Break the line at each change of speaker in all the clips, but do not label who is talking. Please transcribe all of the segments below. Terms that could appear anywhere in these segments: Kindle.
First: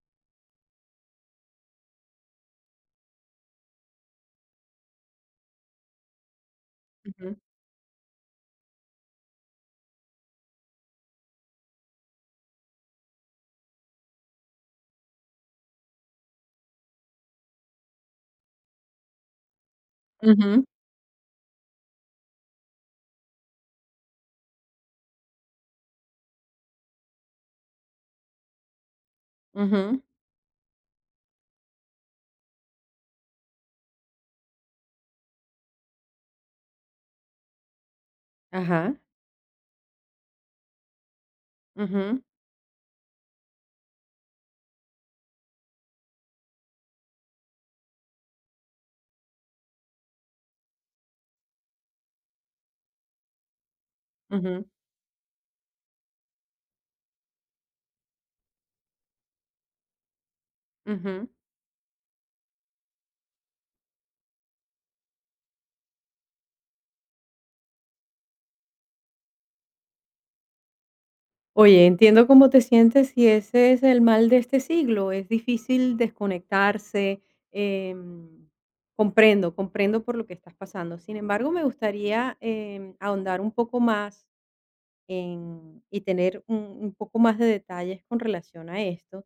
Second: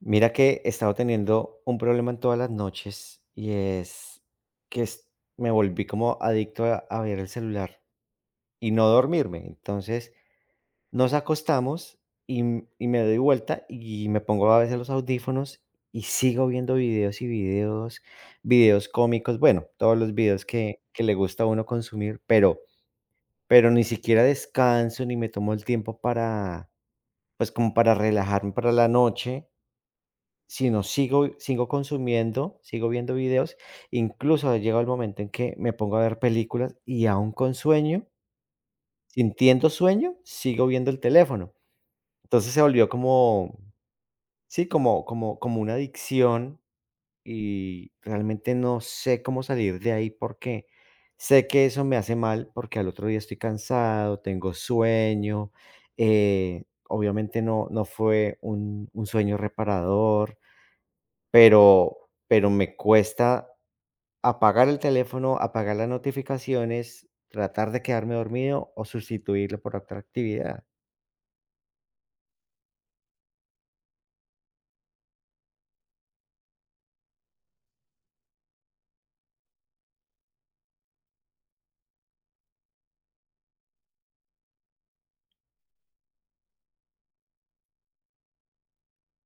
Mira que he estado teniendo un problema en todas las noches y es que me volví como adicto a ver el
Ujú,
celular y no dormirme. Entonces nos acostamos y me doy vuelta y me pongo a veces los audífonos y sigo viendo videos y videos, videos cómicos, bueno, todos los videos
ujú,
que le gusta a uno consumir, pero ni siquiera descanso ni me tomo el tiempo para, pues como para relajarme para la noche
ujú,
sino sigo consumiendo, sigo viendo videos, incluso llega el momento en que me pongo a ver películas y aún con sueño,
ajá,
sintiendo sueño, sigo viendo el teléfono.
ujú,
Entonces se volvió como, sí, como una adicción y realmente no sé cómo salir de ahí porque sé que eso me hace mal, porque al otro día estoy cansado, tengo
ujú,
sueño, obviamente no fue un sueño reparador.
ujú.
Pero me cuesta apagar el teléfono, apagar las notificaciones, tratar de quedarme dormido o sustituirlo por otra actividad,
Oye, entiendo cómo te sientes y ese es el mal de este siglo, es difícil desconectarse. em, Comprendo, comprendo por lo que estás pasando. Sin embargo, me gustaría ahondar un poco más en, y tener un poco más de detalles con relación a esto.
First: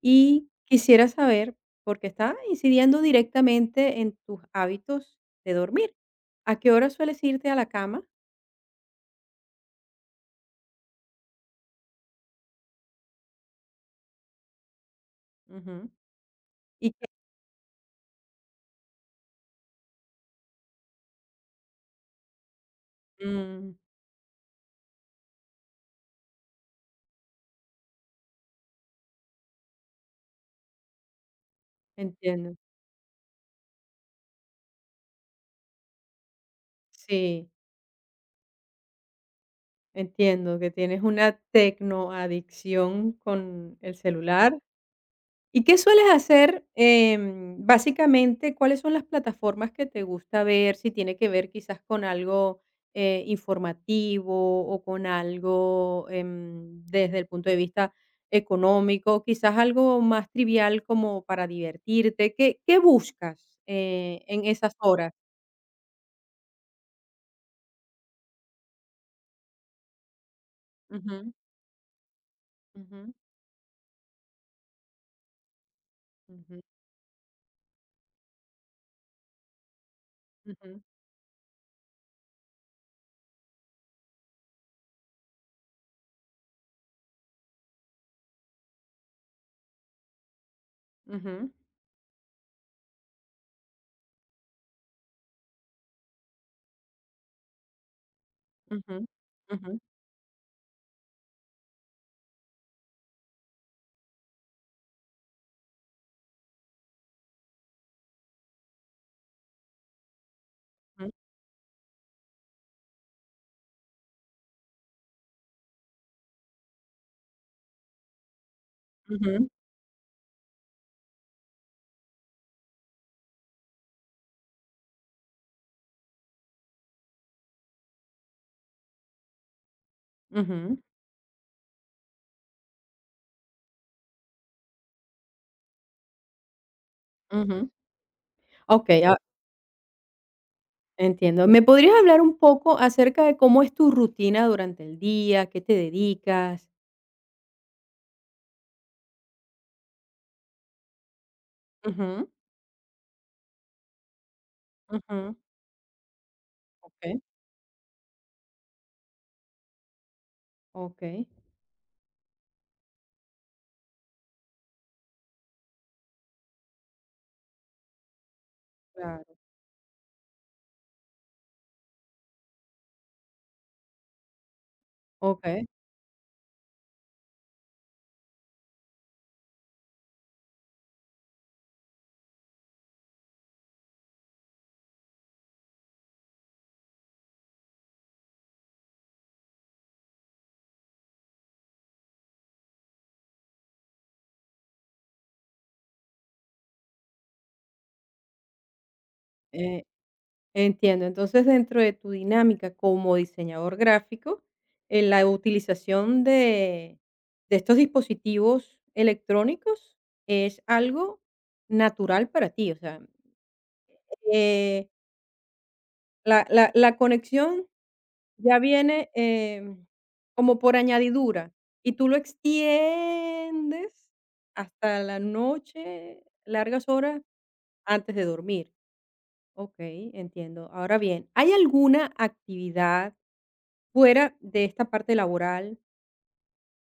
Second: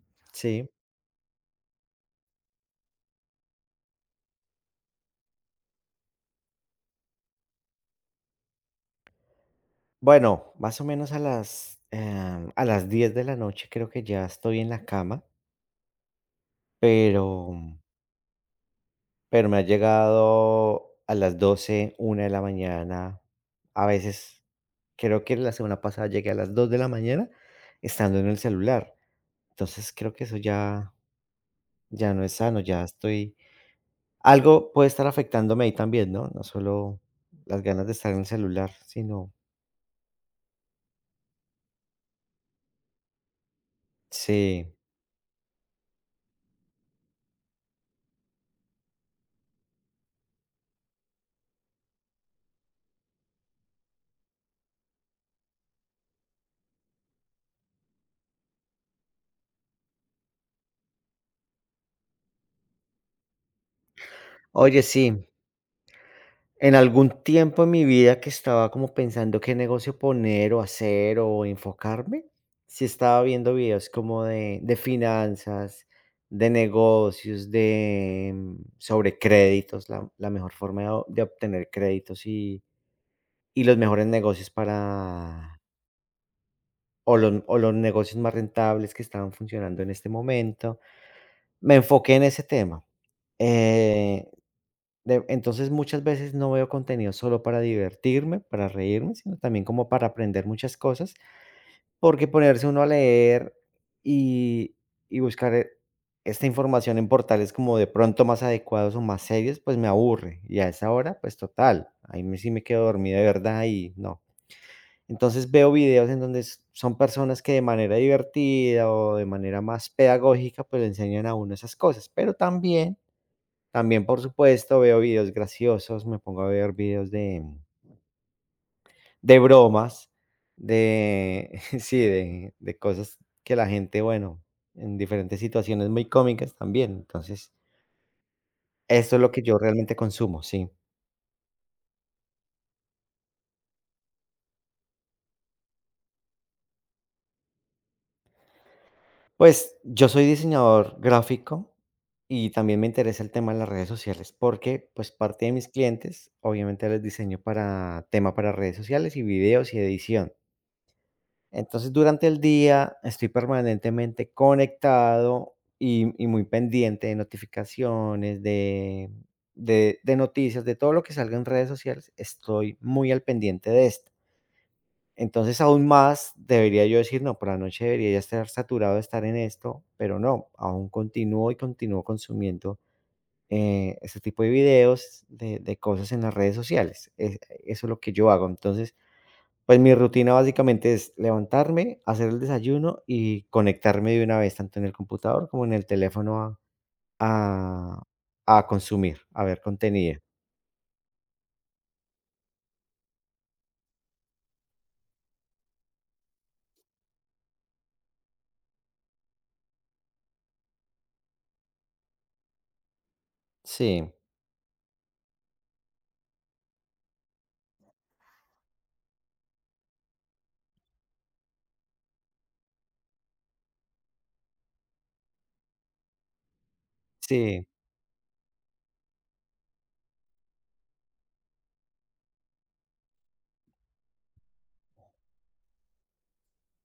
Y
sí.
quisiera saber, porque está incidiendo directamente en tus hábitos de dormir, ¿a qué hora sueles irte a la cama?
Bueno, más o menos a las 10 de la noche creo que ya estoy en la cama,
Ujú. ¿Y qué?
pero pero me ha llegado a las 12 1 de la mañana,
Mm.
a veces, creo que la semana pasada llegué a las 2 de la mañana estando en el celular. Entonces, creo que eso ya no es
Entiendo.
sano, ya estoy algo puede estar afectándome ahí también, ¿no? No solo
Sí,
las ganas de estar en el celular, sino
entiendo que tienes una tecnoadicción con el celular.
sí.
¿Y qué sueles hacer? Básicamente, ¿cuáles son las plataformas que te gusta ver? Si tiene que ver quizás con algo, informativo o con algo, desde el punto de vista económico, quizás algo más trivial como para divertirte. ¿Qué buscas, en esas
Oye,
horas?
sí, en algún tiempo en mi vida que estaba como pensando qué negocio poner o hacer
Ujú,
o enfocarme, sí
ujú,
estaba viendo videos como de finanzas, de
ujú,
negocios, de, sobre créditos, la mejor
ujú,
forma de o de obtener créditos y los mejores negocios para o los negocios más rentables que estaban funcionando en este momento.
ujú,
Me enfoqué en ese tema. Eh, de entonces, muchas veces no veo contenido solo para divertirme, para
ujú,
reírme, sino también
ujú,
como para aprender muchas cosas, porque ponerse uno a leer y y buscar, esta información en portales como de pronto más adecuados o más serios, pues me aburre, y a esa
ujú,
hora, pues total, ahí me sí me quedo dormido de verdad y no. Entonces, veo videos en donde s son personas que de manera divertida o de
ujú,
manera más pedagógica, pues le enseñan a uno esas cosas, pero también, por supuesto, veo videos graciosos, me pongo a ver videos de bromas,
ujú,
de sí, de cosas que la gente, bueno, en diferentes situaciones muy cómicas también. Entonces,
ujú. Okey,
esto es lo que yo realmente consumo, sí.
entiendo. ¿Me podrías hablar un poco acerca de cómo es tu rutina durante el día? ¿Qué te dedicas?
Pues, yo soy diseñador gráfico
Ujú,
y también me interesa el tema de las redes sociales, porque, pues,
ujú,
parte de mis clientes, obviamente, les
okey,
diseño para tema para redes sociales y videos y edición.
okey,
Entonces, durante el día estoy permanentemente conectado y muy pendiente de notificaciones, de,
claro,
de, de noticias, de todo lo que salga en redes sociales, estoy muy al pendiente de esto. Entonces,
okey,
aún más debería yo decir, no, por la noche debería ya estar saturado de estar en esto, pero no, aún continúo y continúo consumiendo este tipo de videos, de cosas en las redes sociales. Eso es lo que yo hago. Entonces, pues mi rutina básicamente es levantarme, hacer el desayuno y conectarme de una vez, tanto en el computador como en el teléfono a a consumir, a ver
eh,
contenido.
entiendo. Entonces, dentro de tu dinámica como diseñador gráfico, la utilización de estos dispositivos electrónicos es algo natural para ti, o sea,
Sí,
eh la conexión ya viene, como por añadidura, y tú lo extiendes hasta la noche, largas horas
sí,
antes de dormir. Okey, entiendo. Ahora bien, ¿hay alguna actividad fuera de esta parte laboral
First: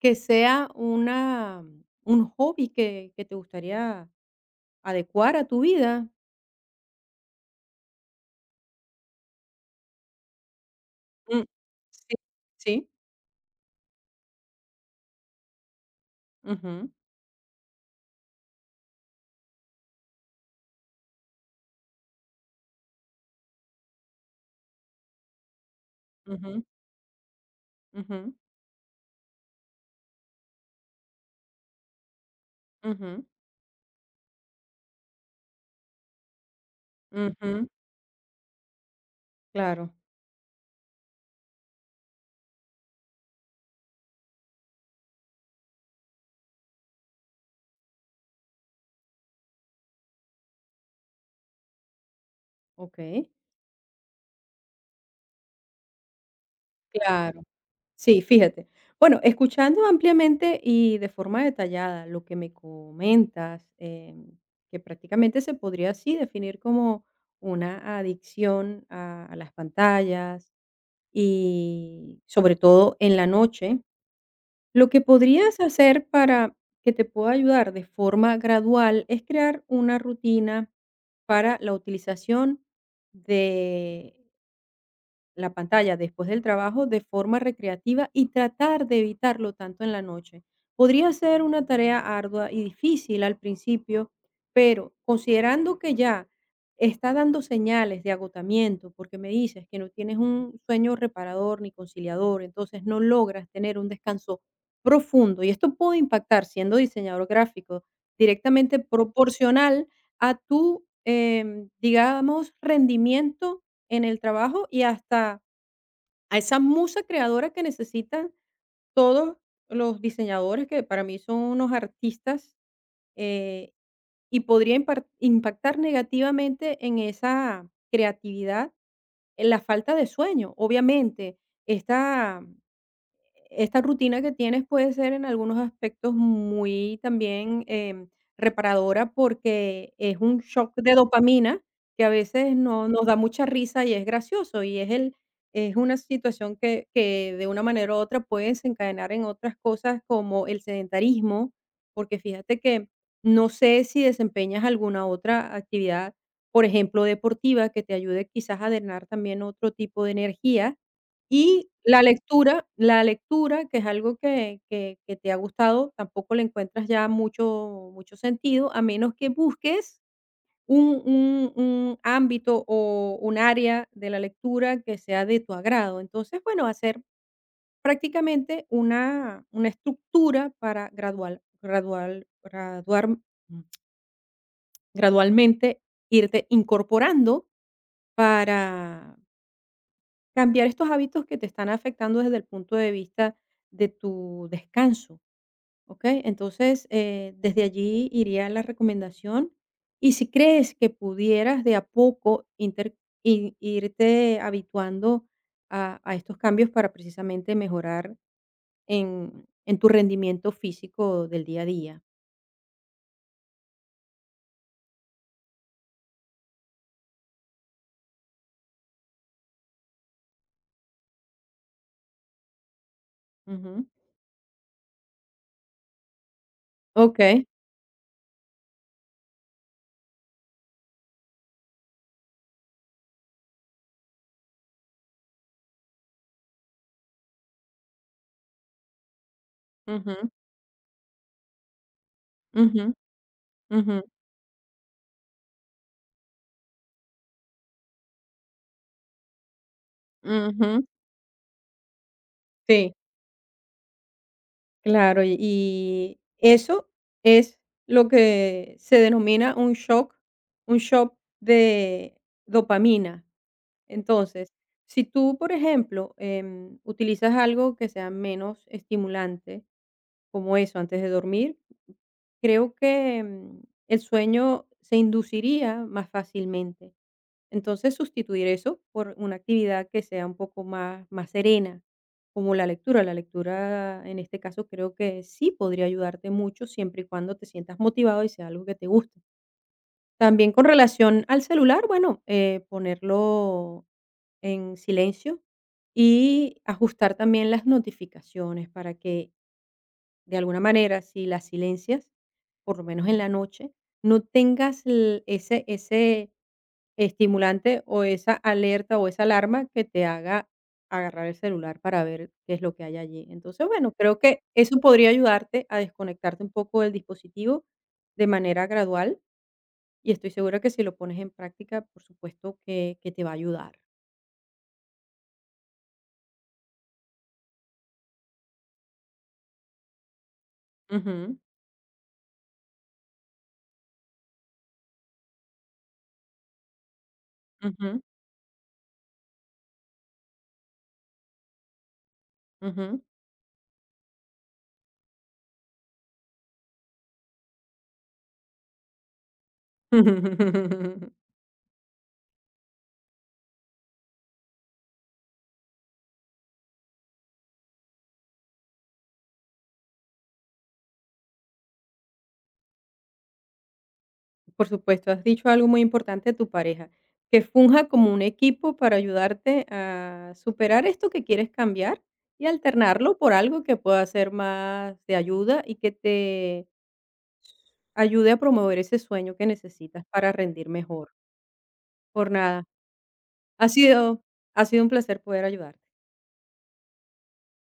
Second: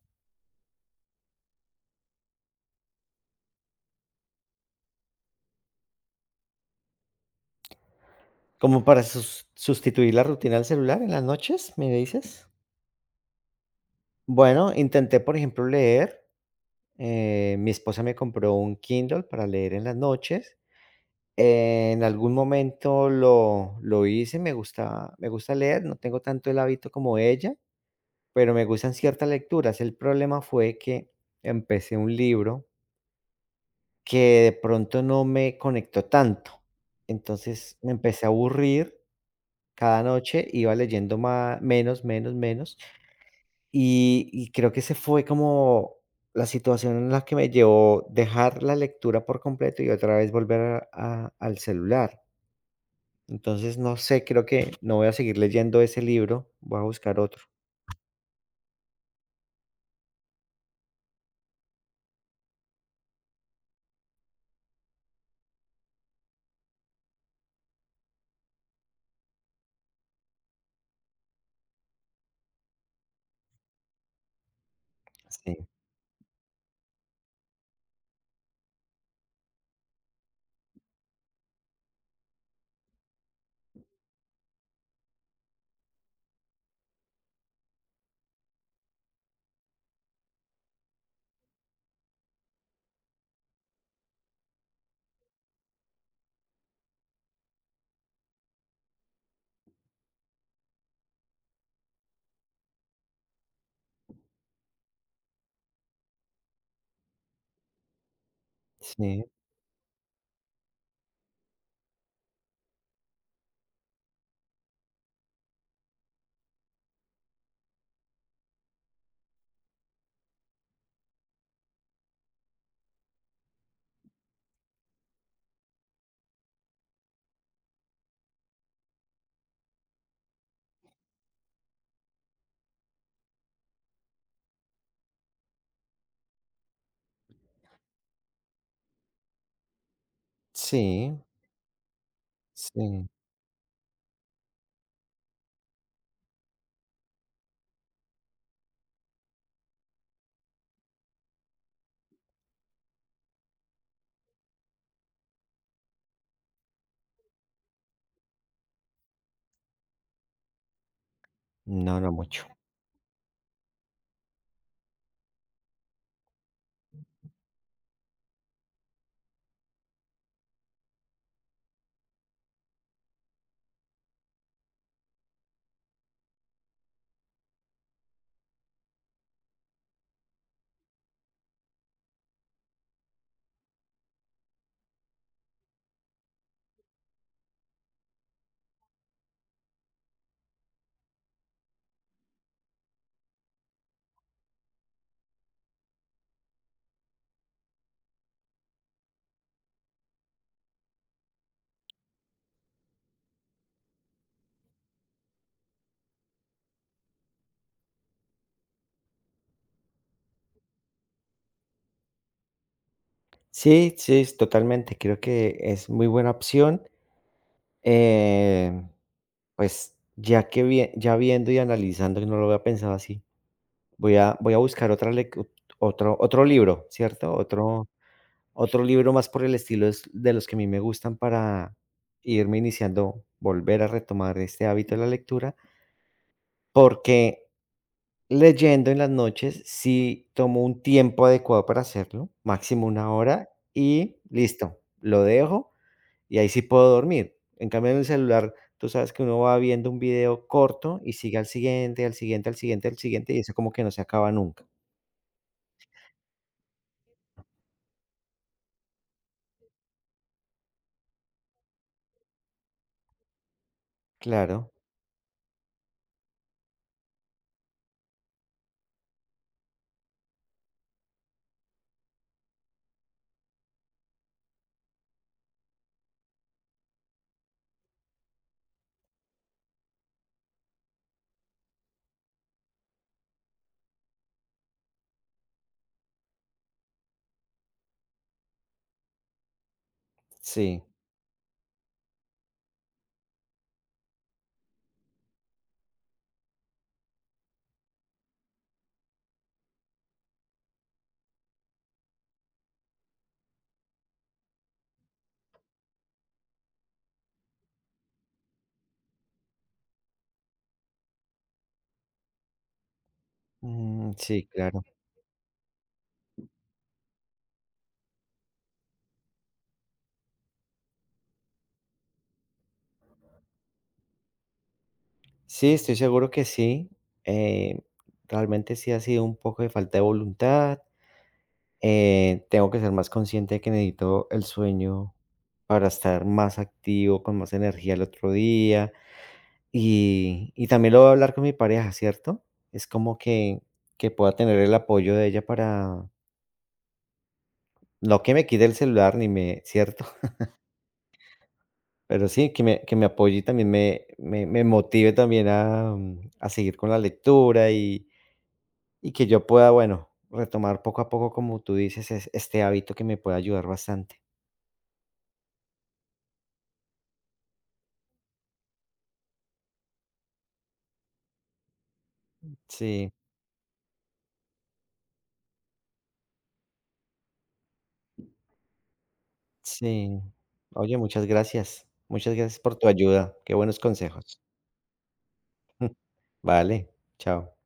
que sea una un hobby que te gustaría adecuar a tu vida?
como para sustituir la rutina del celular en las
Mm,
noches, ¿me
sí,
dices?
sí.
Bueno, intenté, por ejemplo, leer,
Ujú,
mi esposa me compró un Kindle para leer en las noches. En algún momento lo hice, me gusta leer, no tengo tanto el
ujú,
hábito como ella,
ujú,
pero me gustan ciertas lecturas. El problema fue que empecé un libro
ujú.
que de pronto no me conectó tanto.
Ujú,
Entonces me empecé a aburrir.
claro,
Cada noche iba leyendo más menos, menos, menos. Y creo que ese fue como la situación en la que me llevó dejar la lectura por completo y otra vez volver al celular.
okey,
Entonces, no sé, creo que no voy a seguir leyendo ese libro. Voy a buscar otro.
claro. Sí, fíjate. Bueno, escuchando ampliamente y de forma detallada lo que me comentas, que prácticamente se podría así definir como una adicción a las pantallas y sobre todo en la noche. Lo que podrías
Sí,
hacer para que te pueda ayudar de forma gradual es crear una rutina para la utilización de la pantalla después del trabajo de forma recreativa y tratar de evitarlo tanto en la noche. Podría ser una tarea ardua y difícil al principio, pero considerando que ya está dando señales de agotamiento, porque me dices que no tienes un sueño reparador ni conciliador, entonces no logras tener un descanso profundo y esto puede impactar siendo diseñador gráfico directamente
sí,
proporcional a tu, digamos, rendimiento en el trabajo y hasta a esa musa creadora que necesitan todos los diseñadores, que para mí son unos artistas, eh, y podría impactar negativamente en esa creatividad, en la falta de sueño. Obviamente, esta esta rutina que tienes puede ser en algunos aspectos muy también reparadora porque es un shock de
sí,
dopamina que a veces no, nos
sí.
da mucha risa y es gracioso y es una situación que de una manera u otra puede desencadenar en otras cosas como el sedentarismo, porque fíjate que no sé si desempeñas alguna otra actividad, por ejemplo, deportiva, que te ayude quizás a drenar también otro tipo de energía y
No, no mucho.
la lectura, que es algo que te ha gustado, tampoco le encuentras ya mucho sentido, a menos que busques un ámbito o un área de la lectura que sea de tu agrado. Entonces, bueno, hacer prácticamente una estructura para gradual gradual graduar gradualmente irte incorporando para cambiar estos hábitos que te están afectando desde el punto de vista de tu descanso, ¿ok? Entonces, desde allí iría la recomendación. Y si crees que pudieras de a poco irte habituando a estos cambios para precisamente mejorar en tu rendimiento físico del día a día.
Sí, sí, es totalmente. Creo que es muy buena opción. Eh, pues ya que ya viendo y analizando, que no lo había pensado así,
Ujú.
voy a buscar otro, otro, libro, ¿cierto?
Ok.
Otro libro más por el estilo es de los que a mí me gustan para irme iniciando, volver a retomar este hábito de la lectura, porque leyendo en las noches,
Ujú,
sí tomo un tiempo adecuado para hacerlo, máximo
ujú,
1 hora,
ujú,
y listo, lo dejo, y ahí sí puedo dormir. En cambio, en el celular, tú sabes que uno va viendo un video
ujú.
corto y sigue al siguiente, al siguiente, al siguiente,
Sí.
al siguiente, y eso como que no se acaba nunca.
Claro, y eso es lo que se denomina un shock un shock de dopamina. Entonces,
Claro,
si tú, por ejemplo, utilizas algo que sea menos estimulante, como eso, antes de dormir, creo que, el sueño se induciría más fácilmente. Entonces, sustituir eso por una actividad que sea un poco más serena. Como la lectura. La lectura, en este caso, creo que sí podría ayudarte mucho siempre y cuando te sientas motivado y sea algo que te guste. También con
sí.
relación al celular, bueno, ponerlo en silencio y ajustar también las notificaciones para que de alguna manera, si las silencias, por lo menos en la noche, no tengas ese, ese estimulante o esa alerta o esa alarma que te haga agarrar el celular para ver qué es lo que hay allí. Entonces, bueno,
Mm,
creo que
sí,
eso
claro.
podría ayudarte a desconectarte un poco del dispositivo de manera gradual y estoy segura que si lo pones en práctica, por supuesto que te va a ayudar.
Sí, estoy seguro que sí. Eh, Realmente sí ha sido un poco de falta de voluntad.
Ujú,
Tengo que ser más consciente de que necesito el sueño para estar más activo, con más energía
ujú,
el otro día. Y también lo voy a hablar con mi pareja, ¿cierto? Es
ujú.
como que pueda tener el apoyo de ella para, no que me quite el celular ni me, ¿cierto? Pero sí, que me apoye y también me motive también a seguir con la lectura y que yo pueda, bueno, retomar poco a poco, como tú dices, este hábito que me puede ayudar bastante.
Por supuesto, has dicho algo muy importante de tu pareja, que funja como un equipo para ayudarte a superar esto que quieres cambiar y
Sí.
alternarlo por algo que pueda ser más de ayuda y que te ayude a promover ese sueño que necesitas
Sí.
para rendir
Oye,
mejor.
muchas gracias.
Por
Muchas gracias
nada,
por tu ayuda. Qué
ha
buenos
sido,
consejos.
ha sido un placer poder ayudarte.
Vale, chao.